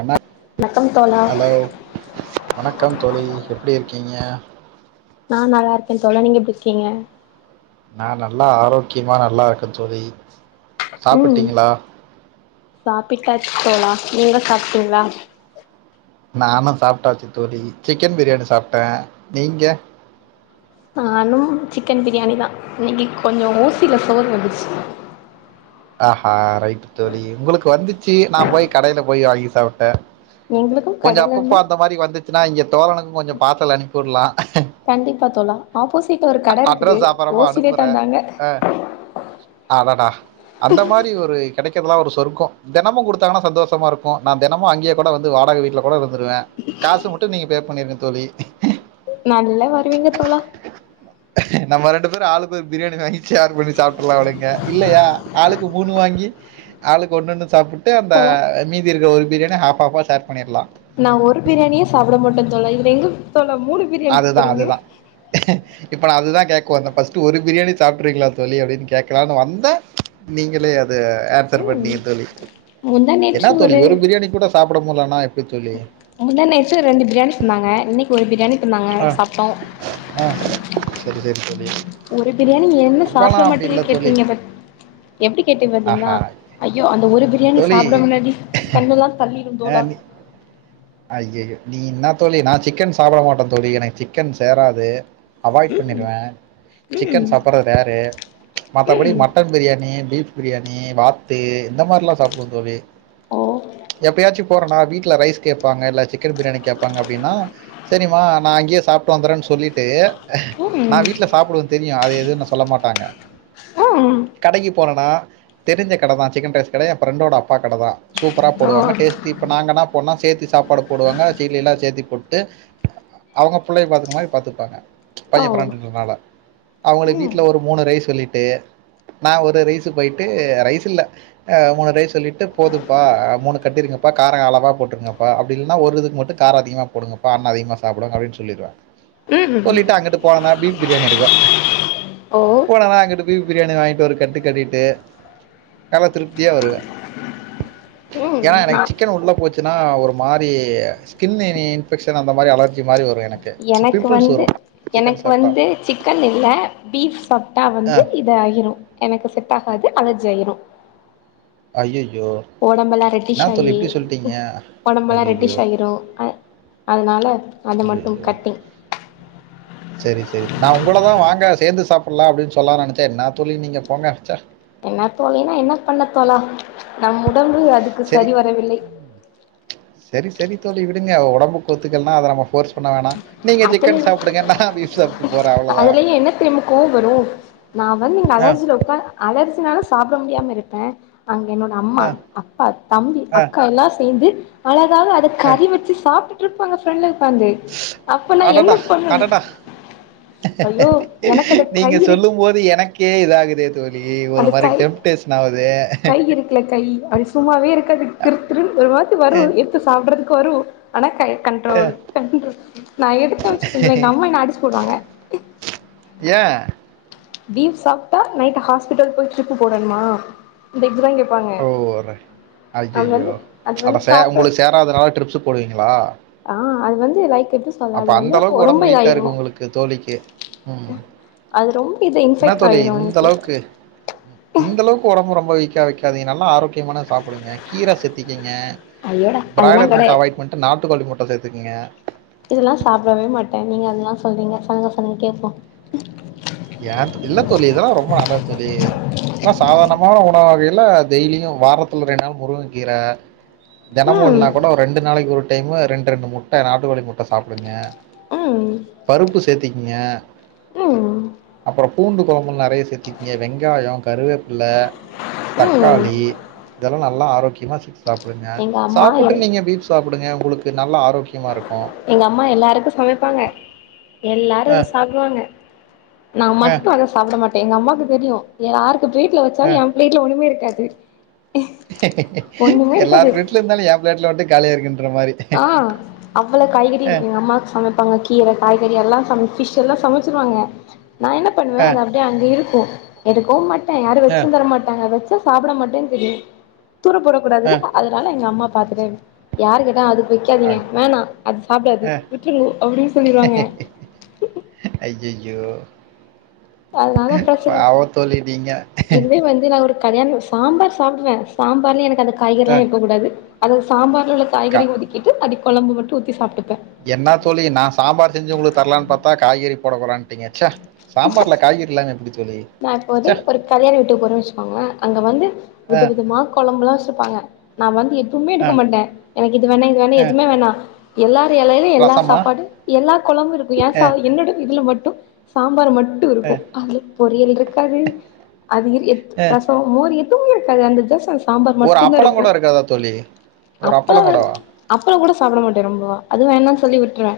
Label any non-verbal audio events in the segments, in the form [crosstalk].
என்ன வணக்கம் தோழா ஹலோ வணக்கம் தோழி எப்டி இருக்கீங்க நா நல்லா இருக்கே தோழா நீங்க எப்டி இருக்கீங்க நா நல்லா ஆரோக்கியமா நல்லா இருக்க தோழி ம் சாப்பிட்டீங்களா சாப்பிட்டாச்சு தோழா நீங்க சாப்ட்டீங்களா நானு சாப்பிட்டாச்சு தோழி சிக்கன் பிரியாணி சாப்டே நீங்க நானும் சிக்கன் பிரியாணி தா இன்னைக்கி கொஞ்ச ஓசியில சோறு வந்துச்சி ஆஹா ரைட் தோழி உங்களுக்கு வந்துச்சு நா போய் கடையில போய் வாங்கி சாப்ட்டே எங்களுக்கு கொஞ்ச அப்பப்போ கடைலந்தா அந்த மாதிரி வந்துச்சுன்னா இங்க சோழனுக்கு கொஞ்ச பார்சல் அனுப்பி விடலா கண்டிப்பா தோழா ஆப்போசிட்ல ஒரு கட இருக்குது அட்ரஸ் அப்புறமா ஓசிலே அனுப்புறே தந்தாங்க அ அடடா அந்த மாரி ஒரு கிடைக்கதெலா ஒரு சொர்க்க தெனமு குடுத்தாங்கன்னா சந்தோஷமா இருக்கு நா தினமு அங்கே கூட வந்து வாடக வீட்ல கூட இருந்துருவே காசு மட்டும் நீங்க பே பண்ணிருங்க தோழி நல்ல வருவீங்க தோழா நம்ம ரெண்டு பேரு ஆளுக்கொரு பிரியாணி வாங்கி சேர் பண்ணி சாப்ட்ரலா விடுங்க இல்லையா ஆளுக்கு மூணு வாங்கி ஆளுக்கு ஒன்னு ஒன்னு சாப்பிட்டு அந்த தோழா மீதி இருக்கிற ஒரு பிரியாணிய ஹாஃப் ஹாஃப்பா ஷேர் பண்ணிரலா நா ஒரு பிரியாணியே சாப்பிடமுடில்ல தோழா இதுல எங்க தோழா மூணு பிரியாணிக்கு அதுதா போறீங்க அதுதா இப்ப நா அதுதா கேட்க வந்தே ஃபஸ்டு ஒரு பிரியாணி சாப்பிடுருவீங்களா தோழி அப்டின்னு கேட்கலானு வந்தே நீங்களே அத ஆன்சர் ம் பண்ணீங்க தோழி முந்தா நேற்று என்ன தோழி ஒரு பிரியாணி கூட சாப்பிட முடிலன்னா எப்டி தோழி முந்தா நேற்று ரெண்டு பிரியாணி தந்தாங்க இன்னைக்கு ஒரு பிரியாணி தந்தாங்க ஆ சாப்ட்டோ ஆ சரிசரி தோழி ஒரு பிரியாணி என்ன சாப்பிட ரொம்பலாம் அப்படி இல்லை மாட்டீங்கன்னு தோழி கேட்டீங்க பட் எப்டி கேட்டிங்க அப்டின்னா ஆஹா ஐயோ அந்த ஒரு பிரியாணி தோழி சாப்பிட முன்னாடி கண்ணுல்லா தள்ளிரு தோழா அய்யய்யோ நீ என்ன தோழி நா சிக்கன் சாப்பிடமாட்டே தோழி எனக்கு சிக்கன் சேராது ம் அவாய்ட்பண்ணிருவே சிக்கன் ம் சாப்படுறது ரரு மத்தபடி ம் மட்டன் பிரியாணி பீஃப் பிரியாணி வாத்து இந்த மாரில்லா சாப்பிடுவே தோழி ஓ எப்பயாச்சு போறேனா வீட்ல ரைஸ் கேப்பாங்க இல்ல சிக்கன் பிரியாணி கேப்பாங்க அப்டின்னா சரிம்மா நா இங்கயே சாப்பிட்டு வந்துறேன்னு சொல்லிட்டு ம் நா ம் வீட்ல சாப்பிடுவே தெரியு அத எதுன்னு சொல்ல மாட்டாங்க அம் கடைக்கு போனேடா தெரிஞ்ச கடதா சிக்கன் ரைஸ் கட எ ஃப்ரெண்டோட அப்பா கடதா சூப்பரா போடுவாங்க டேஸ்ட் இப்ப நாங்க என்னா பண்ணோ சேத்து சாப்பாடு போடுவாங்க சீல் எல்லா சேத்தி போட்டு அவங்க பிள்ளய பாத்துக்குற மாரி பாத்துப்பாங்க பைய ஓ ஃப்ரெண்டுன்றனால அவங்களு ம் வீட்டுல ஒரு மூணு ரைஸ் சொல்லிட்டு நா ஒரு ரைஸூ போயிட்டு ரைஸூ இல்ல அ மூணுரைஸ் சொல்லிட்டு போதும்ப்பா மூணு கட்டிருங்கப்பா காரோ அளவா போட்டிருங்க அ அப்படி இல்லனா ஒரு இதுக்கு மட்டு காரோ அதிகமா போடுங்கப்பா அம்மா அதிகமா சாப்பிடுவாங்க அப்படின்னு சொல்லிருவே ம் சொல்லிட்டு அங்குட்டு போனேனா பீஃப் பிரியாணி இருக்கு ஓ போனேனா அங்குட்டு பீஃப் பிரியாணி வாங்கிட்டு ஒரு கட்டு கட்டிட்டு நல்லா திருப்தியா வருவே ம் ஏனா நா எனக்கு சிக்கன் உள்ள போச்சுன்னா ஒரு மாரி ஸ்கின் இனி இன்பெக்ஷன் அந்த மாரி அலர்ஜி மாரி வரு எனக்கு வந்து எனக்கு சாப்பிட்டா வந்து சிக்கன் இல்ல பீஃப் சாப்ட்டா வந்து ஆ இது ஆயிரு எனக்கு செட் ஆகாது அலர்ஜி ஆயிரு அய்யய்யோ ஒடம்பெல்லா ரெட்டிஷ் ஆயி ஒடம்பெல்லா அய்யய்யோ ரெட்டிஷ் ஆயிரு அ அதனால அது மட்டு அய்யய்யோ கட்டிங் சரி சரி நா உங்களதா வாங்க சேந்து சாப்பிட்லா அப்படின்னு சொல்லானு நெனச்சே என்ன தோழி நீங்க போங்க ச்ச என்ன தோழின்னா என்ன பண்ண தோழா நம் உடம்பு அதுக்கு சரி வரவில்லை சரி சரி தோழி விடுங்க ஒடம்புக்கு ஒத்துக்கலன்னா அத நம்ம ஃபோர்ஸ் பண்ண வேணா நீங்க அதுல சிக்கன் சாப்பிடுங்க நா பீஃப் சாப்ட்டு போறே அவ்ளோதா அதுலயு என்ன தெரியுமா கோவ வரு நா வந்து இங்க அலர்ஜியில உக்கா அலர்ஜினாலே சாப்ட முடியாம இருப்பே அங்க என்னோட அம்மா அ அப்பா தம்பி அ அக்கா எல்லா சேந்து அழகாக அத அ கறி வச்சு சாப்ட்டுட்டு இருப்பாங்க ஃப்ரெண்ட்லா உக்காந்து அப்ப நா என்ன அடடா பண்ணனு அடடா ஐயோ எனக்கு அது நீங்க கயிறு சொல்லு போது எனக்கே இதாகுதே தோழி ஒரு அது மாரி கை டெம்டேஸனா ஆவுதே கை இருக்குல கை அது சும்மாவே இருக்காது திரு திரு ஒரு மாிரி வரு சாப்பிடறதுக்கு வரு ஆனா கை கண்ட்ரோல் கண்ட்ரோல் நான் எடுத்தே வச்சுக்கங்களே எங்க அம்மா என்ன அடிச்சு போட்ருவாங்க ஏ பீர் சாப்ட்டா நைட் ஹாஸ்பிட்டல போய் ட்ரிப் போடணுமா இந்த [unintelligible] கேப்பாங்க ஓவரே அது அய்யய்யோ வந்து அது அட வந்து ச சாப்ட்ட உங்களுக்கு சேராாததுனால ட்ரிப்ஸ் போடுவீங்களா ஆஹ் அது வந்து லைக் எப்டி சொல்ல அப்ப அது அந்த வந்து அளவுக்கு ரொம்ப உடம்பு வீக்கா இதாயிரு இருக்கு உங்களுக்கு தோழிக்கு உம் அது ரொம்ப இது என்னா இன்ஃபெக்ட் தோழி ஆயிரு இந்த எனக்கு அளவுக்கு இந்தளவுக்கு உடம்பு ரொம்ப வீக்காக வைக்காதீங்க நல்லா ஆரோக்கியமானத சாப்பிடுங்க கீரை சேத்திக்கிங்க ஐயோடா அதெல்லா பிராய்லர் முட்ட கெடையாது அவாய்ட் பண்ணிட்டு நாட்டுக்கோழி முட்ட சேத்துகுங்க இதெல்லா சாப்பிடவே மாட்டே நீங்க அதெல்லா சொல்றீங்க சொல்லுங்க சொல்லுங்க கேப்போ ஏ தோ இல்ல தோழி இதெல்லா ரொம்ப நல்லது தோழி ஏன்னா சாதாரணமான உணவு வகையில டெய்லியு வாரத்துல ரெண்டு நாள் முருங்க கீர தினமு இல்லன்னா கூட ஒரு ரெண்டு நாளைக்கி ஒரு டைமு ரெண்டு ரெண்டு முட்ட நாட்டு கோழி முட்ட சாப்டுங்க ம் பருப்பு சேத்திக்கிங்க ம் அப்பறோ பூண்டு கொழம்புல நெறைய சேத்திக்கிங்க வெங்காயோ கருவேப்பில ம் ம் தக்காளி இதெல்லா நல்லா ஆரோக்கியமா சாப்டுங்க எங்க அம்மா எல் சாப்புட்டு நீங்க பீப் சாப்டுங்க உங்களுக்கு நல்லா ஆரோக்கியமா இருக்கு எங்க அம்மா எல்லாருக்கு சமைப்பாங்க எல்லாரு அத அஹ், சாப்டுவாங்க நா மட்டு அத சாப்ட மாட்டே எங்க அம்மாக்கு தெரியு யாரு ப்ளேட்ல வச்சாலு அஹ். ஏ ப்ளேட்ல ஒண்ணுமே இருக்காது ஒண்ணுமே எல்லா இருக்காது ப்ளேட்ல இருந்தாலு ஏ பிளேட்ல மட்டு காலியா இருக்குன்ற மாரி ஆ அவ்வள காய்கறி இருக்கு எங்க அம்மாக்கு சமைப் பாங்க கீர காய்கறி எல்லா சமச் ஃபிஷ் எல்லா சமைச்சிருவாங்க நா என்ன பண்ணுவே அத அஹ், அப் டியே அங்க இருக்கு எடுக்கவு மாட்டே யாரு அஹ், வச்சு தர மாட்டாங்க அத நா சாப்ட மாட்டேன்னு தெரியு தூர போடக் கூடாதுல்ல அஹ். அதனால எங்க அம்மா பாத்துட்டே யாரு கேட் டா அதுக்கு வைக்காதீங்க ஐ- வேணா அது சாப்டாது அஹ். விட்ருங்க அப்டின்னு சொல்லிருவாங்க அய்யய்யோ அதுனாலதா பிரச்சன நீங்க இதுவே வந்து நான் ஒரு கல்யாணோ சாம்பார் சாப்டுவே சாம்பார்ல எனக்கு அந்த காய்கறில்லா அஹ், இருக்கக்கூடாது அதுவு சாம்பார் ல உள்ள காய்கறி கா- ஒதிக்கிட்டு அப்டி கொழம்பு மட்டு ஊத்தி சாப்டுப்பே என்னா தோழி நா சாம்பார் செஞ்சி உங்களுக்கு தரலான் பாத்தா காய்கறி போடகூடாதுன்டீங்க சே சாம்பார்ல காய்கறி இல்லாம எப்டி தோழி நா இப்போது ச்சே ஒரு கல்யாண வீட்டுக்கு போறேன்னு வச்சுக்கோங்களே அங்க வந்து வித அஹ், விதமா கொழம்புல்லா வச்சிருப்பாங்க நா வந்து எதுமே எடுக்க அஹ், மாட்டே எனக்கு இது வேணா இது வேணா அஹ். எதுமே வேணா எல்லார் எலையிலயு எல்லா ரசமா சாப்பாடு எல்லா கொழம்பு இருக்கு ஏ சா அஹ், என்னோட இதுல மட்டு சாம்பார் மட்டு இருக்கு அதுல பொரியல் இருக்காது அது இரு எது அஹ். ரசோ மோர் எதுமே இருக்காது அந்த ஜஸ்ட் அந்த சாம்பார் ஒரு மட்டுந்தா அப்பளம் இருக்கு கூட இருக்காதா தோழி ஒரு அப்ப அப்பளம் கூடவா அப்பளங்கூட சாப்ட மாட்டே ரொம்பவா அது வேணா சொல்லி விட்ருவே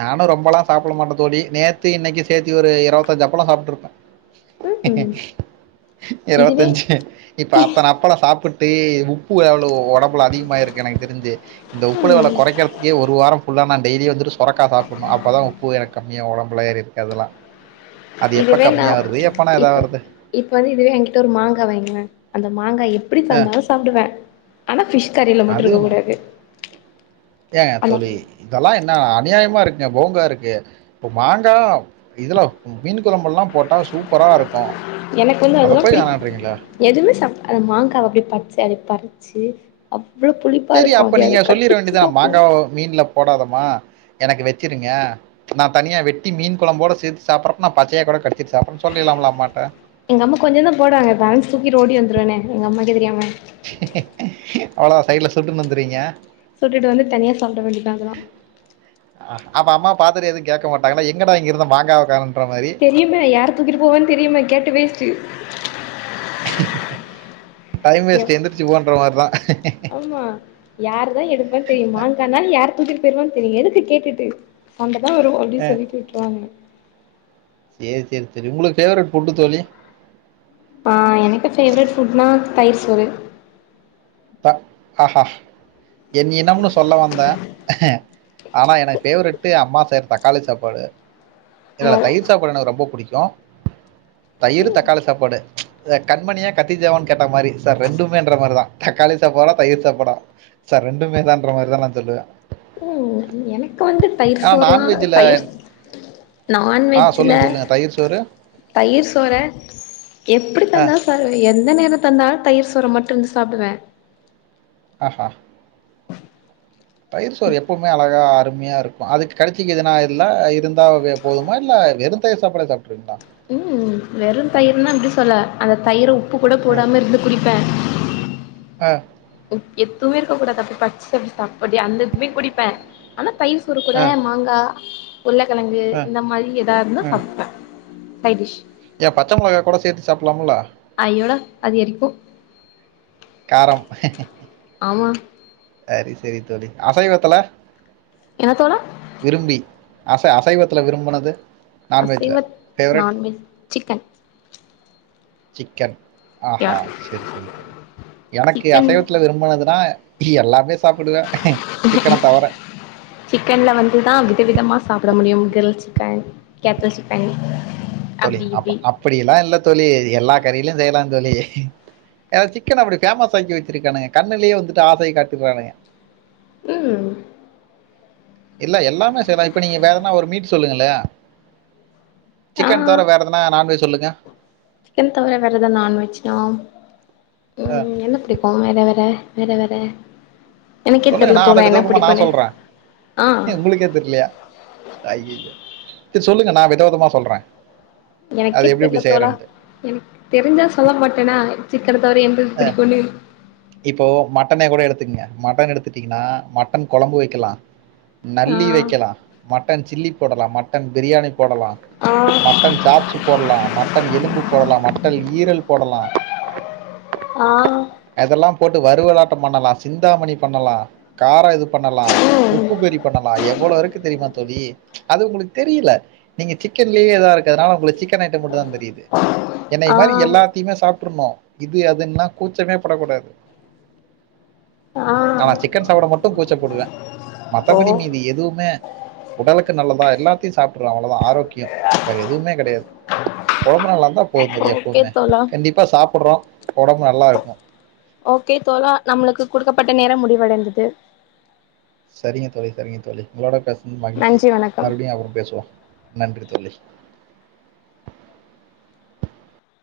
நானு ரொம்பல்லா சாப்ட மாட்டே தோழி நேத்து இன்னக்கி சேத்தி ஒரு இருவத்தஞ்சி அப்பளோ சாப்ட்டுருப்பே ம் ம் இதுவே இருவத்தஞ்சி இப்ப அத்தன அப்பளோ சாப்ட்டு உப்பு அவ்ளோ ஒடம்புல அதிகமாயிருக்கு எனக்கு தெரிஞ்சி இந்த உப்பு ம் லெவல்ல கொறைக்கறதுக்கே ஒரு வாரோ ஃபுல்லா நா டெய்லி வந்துட்டு சுரக்கா சாப்டணு அப்பதா உப்பு எனக்கு கம்மியாகு ஒடம்புல ஏறிருக்கதெல்லா அது எப்ப இதுவே நா கம்மியாவுரது எப்பனா இப்ப இதாவுரருது இப்ப வந்து இதுவே என்கிட்ட ஒரு மாங்கா வைய்ங்கலே அந்த மாங்கா எப்டி ஆ தந்தாலு சாப்டுவே ஆனா ஃபிஷ் கறில மட்டு அது இருக்க கூடாது ஏங்க ஆமா தோழி இதெல்லா என்ன அநியாயமா இருக்குங்க போங்கா இருக்கு இப்ப மாங்கா இதுல மீன் கொழம்புலல்லா போட்டா சூப்பரா இருக்கு எனக்கு வந்து அத அதெல்லா போய் பிடி வேணான்றீங்களா எதுவுமே சாப் அத மாங்காவ அப்டியே பறிச்சு அத பறிச்சி அவ்ளோ புளிப்பா சரி இருக்கு அப்ப அப்டியே அத நீங்க சொல்லிற கடிச்சி வேண்டியதுதான சாப்டுவோ மாங்காவ மீன்ல போடாதம்மா எனக்கு வச்சிருங்க நா தனியா வெட்டி மீன்கொழம்போட சேத்து சாப்ட்றப்ப நா பச்சையா கூட கடிச்சிட்டு சாப்ட்றேன்னு சொல்லிர்லாம்ல அம்மாட்ட எங்க அம்மா கொஞ்சந்தா போடுவாங்க பேலன்ஸ் தூக்கிட்டு ஓடி வந்துருவேனே எங்க அம்மாக்கே தெரியாம அவ்ளோதா சைட்ல சுட்டுன்னு வந்துர்வீங்க சுட்டுட்டு வந்து தனியா சாப்ட வேண்டிதா அதுலா அ அப்ப அம்மா பாத்துட்டு எது கேக்க மாட்டாங்லா எங்கடா இங்க இருந்த மாங்காவே காணோன்ற மாரி தெரியுமே யார் தூக்கிட்டு போவான் தெரிமே கேட்ட வேஸ்ட்டு டைம் வேஸ்ட் எந்திரிச்சு போன்ற மார்தா ஆமா யாருதா எடுப்பான் தெரியு மாங்கானால் யாரு தூக்கிட்டு போய்டுவான்னு தெரியு எதுக்கு கேட்டுட்டு ஒன்ட்டதா வரு அப்டின்னு அ சொல்லிட்டு விட்டுருவாங்க சேர் சேர் தோழி உங்களுக்கு ஃபேவரெட் ஃபுட்டு தோழி ஆ எனக்கு ஃபேவரெட் ஃபுட்னா தயிர்சோறு த ஆஹா என் இனம்னு சொல்ல வந்த ஆனா எனக் ஃபேவரெட்டு அம்மா செய்ற தக்காளி சாப்பாடு இல்லல்ல தயிர் சாப்பாடு எனக்கு ரொம்போ புடிக்கு தயிர் நோ தக்காளி சாப்பாடு அ கண்மணியா கத்திஜாவான்னு கேட்டா மாரி சார் ரெண்டுமேன்ற மார்தா தக்காளி சாப்பாடா தயிர் சாப்பாடா சே ரெண்டுமே தான்ற மாரிதா நா சொல்லுவே க்கு வந்து தயிர் சோறுலா தயிர் ஆ நான்வெஜ்ல சொல்லுங்க சொல்லுங்க தயிர் சோறு தயிர் சோற எப்டி ஆ தந்தா தாலு எந்த நேரொ தந்தாலு தயிர் சோற மட்டுந்து சாப்புடுவே ஆஹ தயிர் சோறு எப்பவுமே அழகா அருமையா இருக்கு அதுக்கு கடிச்சிக்கு எதுனா இல்லா இருந்தா வெ போதுமா இல்ல வெறு தயிர் சாப்பாடு சாப்ட்டுருவீங்ளா ம் வெறும் தயிர்னா எப்டி சொல்ல அந்த தயிர உப்பு கூட போடாம இருந்து குடிப்பே ஆ உப் எதுவுமே இருக்க கூடாது அப்பய பச்ச அப்டி சாப்புடி அந்த இதுவுமே குடிப்பே ஆனா தயிர் சோறு கூட மாங்கா உருளைக்கெழங்கு இந்த மாரி எதா இருந்தா சாப்டுவே சைடிஸ் ஏ பச்ச மொளகாய் கூட சேத்து சாப்பலாம்ல அயோடா அது எரிக்கு காரம் ஆமா சரி செரி தோழி அசைவத்துல என்ன தோழா விரும்பி அச அசைவத்துல விரும்புனது நான்வெஜ்ல அசைவ ஃபேவரெட் நான்வெஜ் சிக்கன் சிக்கன் யா ஆஹா சரி சரி தோழி எனக்கு சிக்கன் அசைவத்துல விரும்புனதுன்னா இ எல்லாமே சாப்புடுவே அ சிக்கன தவர சிக்கன்ல வந்துதா வித விதமா சாப்ட முடியும் கிரில் சிக்கன் கேத்தல் சிக்கன் தோழி அப்டி அப்ப இப்டி அப்படி எல்லா இல்ல தோழி எல்லா கறிலையு செய்யலா தோழி ஏனா சிக்கன அப்டி ஃபேமஸ் ஆக்கி வச்சிருக்கானுங்க கண்ணுேலயே வந்துட்டு ஆசைய காட்டிறானுங்க ம் இல்ல எல்லாமே செய்யலா இப்ப நீங்க வேற எதனா ஒரு மீட் சொல்லுங்களே ஆ சிக்கன் தவர வேற எதனா நான்வெஜ் சொல்லுங்க க்கன் தவர வேற எத நான்வெஜ்னா ஆ ம் என்ன புடிக்கும் வேற வேற வேற வேற எனக்கே சொல்லுங்க தெர்ல நா அத தோழா என்ன விதவிதமா நா பிடிக்குன்னு சொல்ற ஆ உங்களுக்கே தெரிலயா ஐயையோ செரி சொல்லுங்க நா விதவிதமாக சொல்ற அது எப்டி எப்டி செய்றன்ட்டு ம் தெரிஞ்சா சொல்ல மாட்டனா சிக்கன தவர எம்பது புடிக்குனு இப்போ மட்டனே கூட எடுத்துக்கங்க மட்டன் எடுத்துட்டீங்கனா மட்டன் கொழம்பு வக்கலா ஆ நல்லி வக்கலா மட்டன் சில்லி போடலா மட்டன் பிரியாணி போடலா ஆ மட்டன் சாப்ஸ் போடலா மட்டன் எலும்பு போடலா மட்டன் ஈரல் போடலா ஆ அதெல்லா போட்டு வருவலாட்ட பண்ணலா சிந்தாமணி பண்ணலா கார இது பண்ணலா ம் உப்பு கறி பண்ணலா எவ்ளோ இருக்கு தெரிமா தோழி அது உங்களுக்கு தெரியல நீங்க சிக்கன்லயே எதா இருக்கிறதுனால உங்களுக்கு சிக்கன் ஐட்ட மட்டு தா தெரியுது என்னைய ஆ மாரி எல்லாத்தையுமே சாப்ட்ருணு இது அதுன்லா கூச்சமே படக் கூடாது ஆ ஆனா சிக்கன் சாப்ட மட்டு கூச்ச படுவ ஓ மத்தபடி மீதி எதுவுமே உடலுக்கு நல்லதா எல்லாத்தையு சாப்ட்ருவ அவ்ளோதா ஆரோக்கிய வேறு எதுவுமே கெடையாது உடம்பு நல்லாருந்தா போது ஓகே எப்பவுமே தோழா கண்டிப்பாக சாப்ட்றோ உடம்பு நல்லாருக்கு ஓகே தோழா நம்மளுக்கு குடுக்கப்பட்ட நேர முடிவடைந்தது சரிங்க தோழி சரிங்க தோழி உங்களோட பேசுனது மகிழ்ச்சி நன்றி வணக்கம் மறுபடியு அப்பற பேசுவோ நன்றி தோழி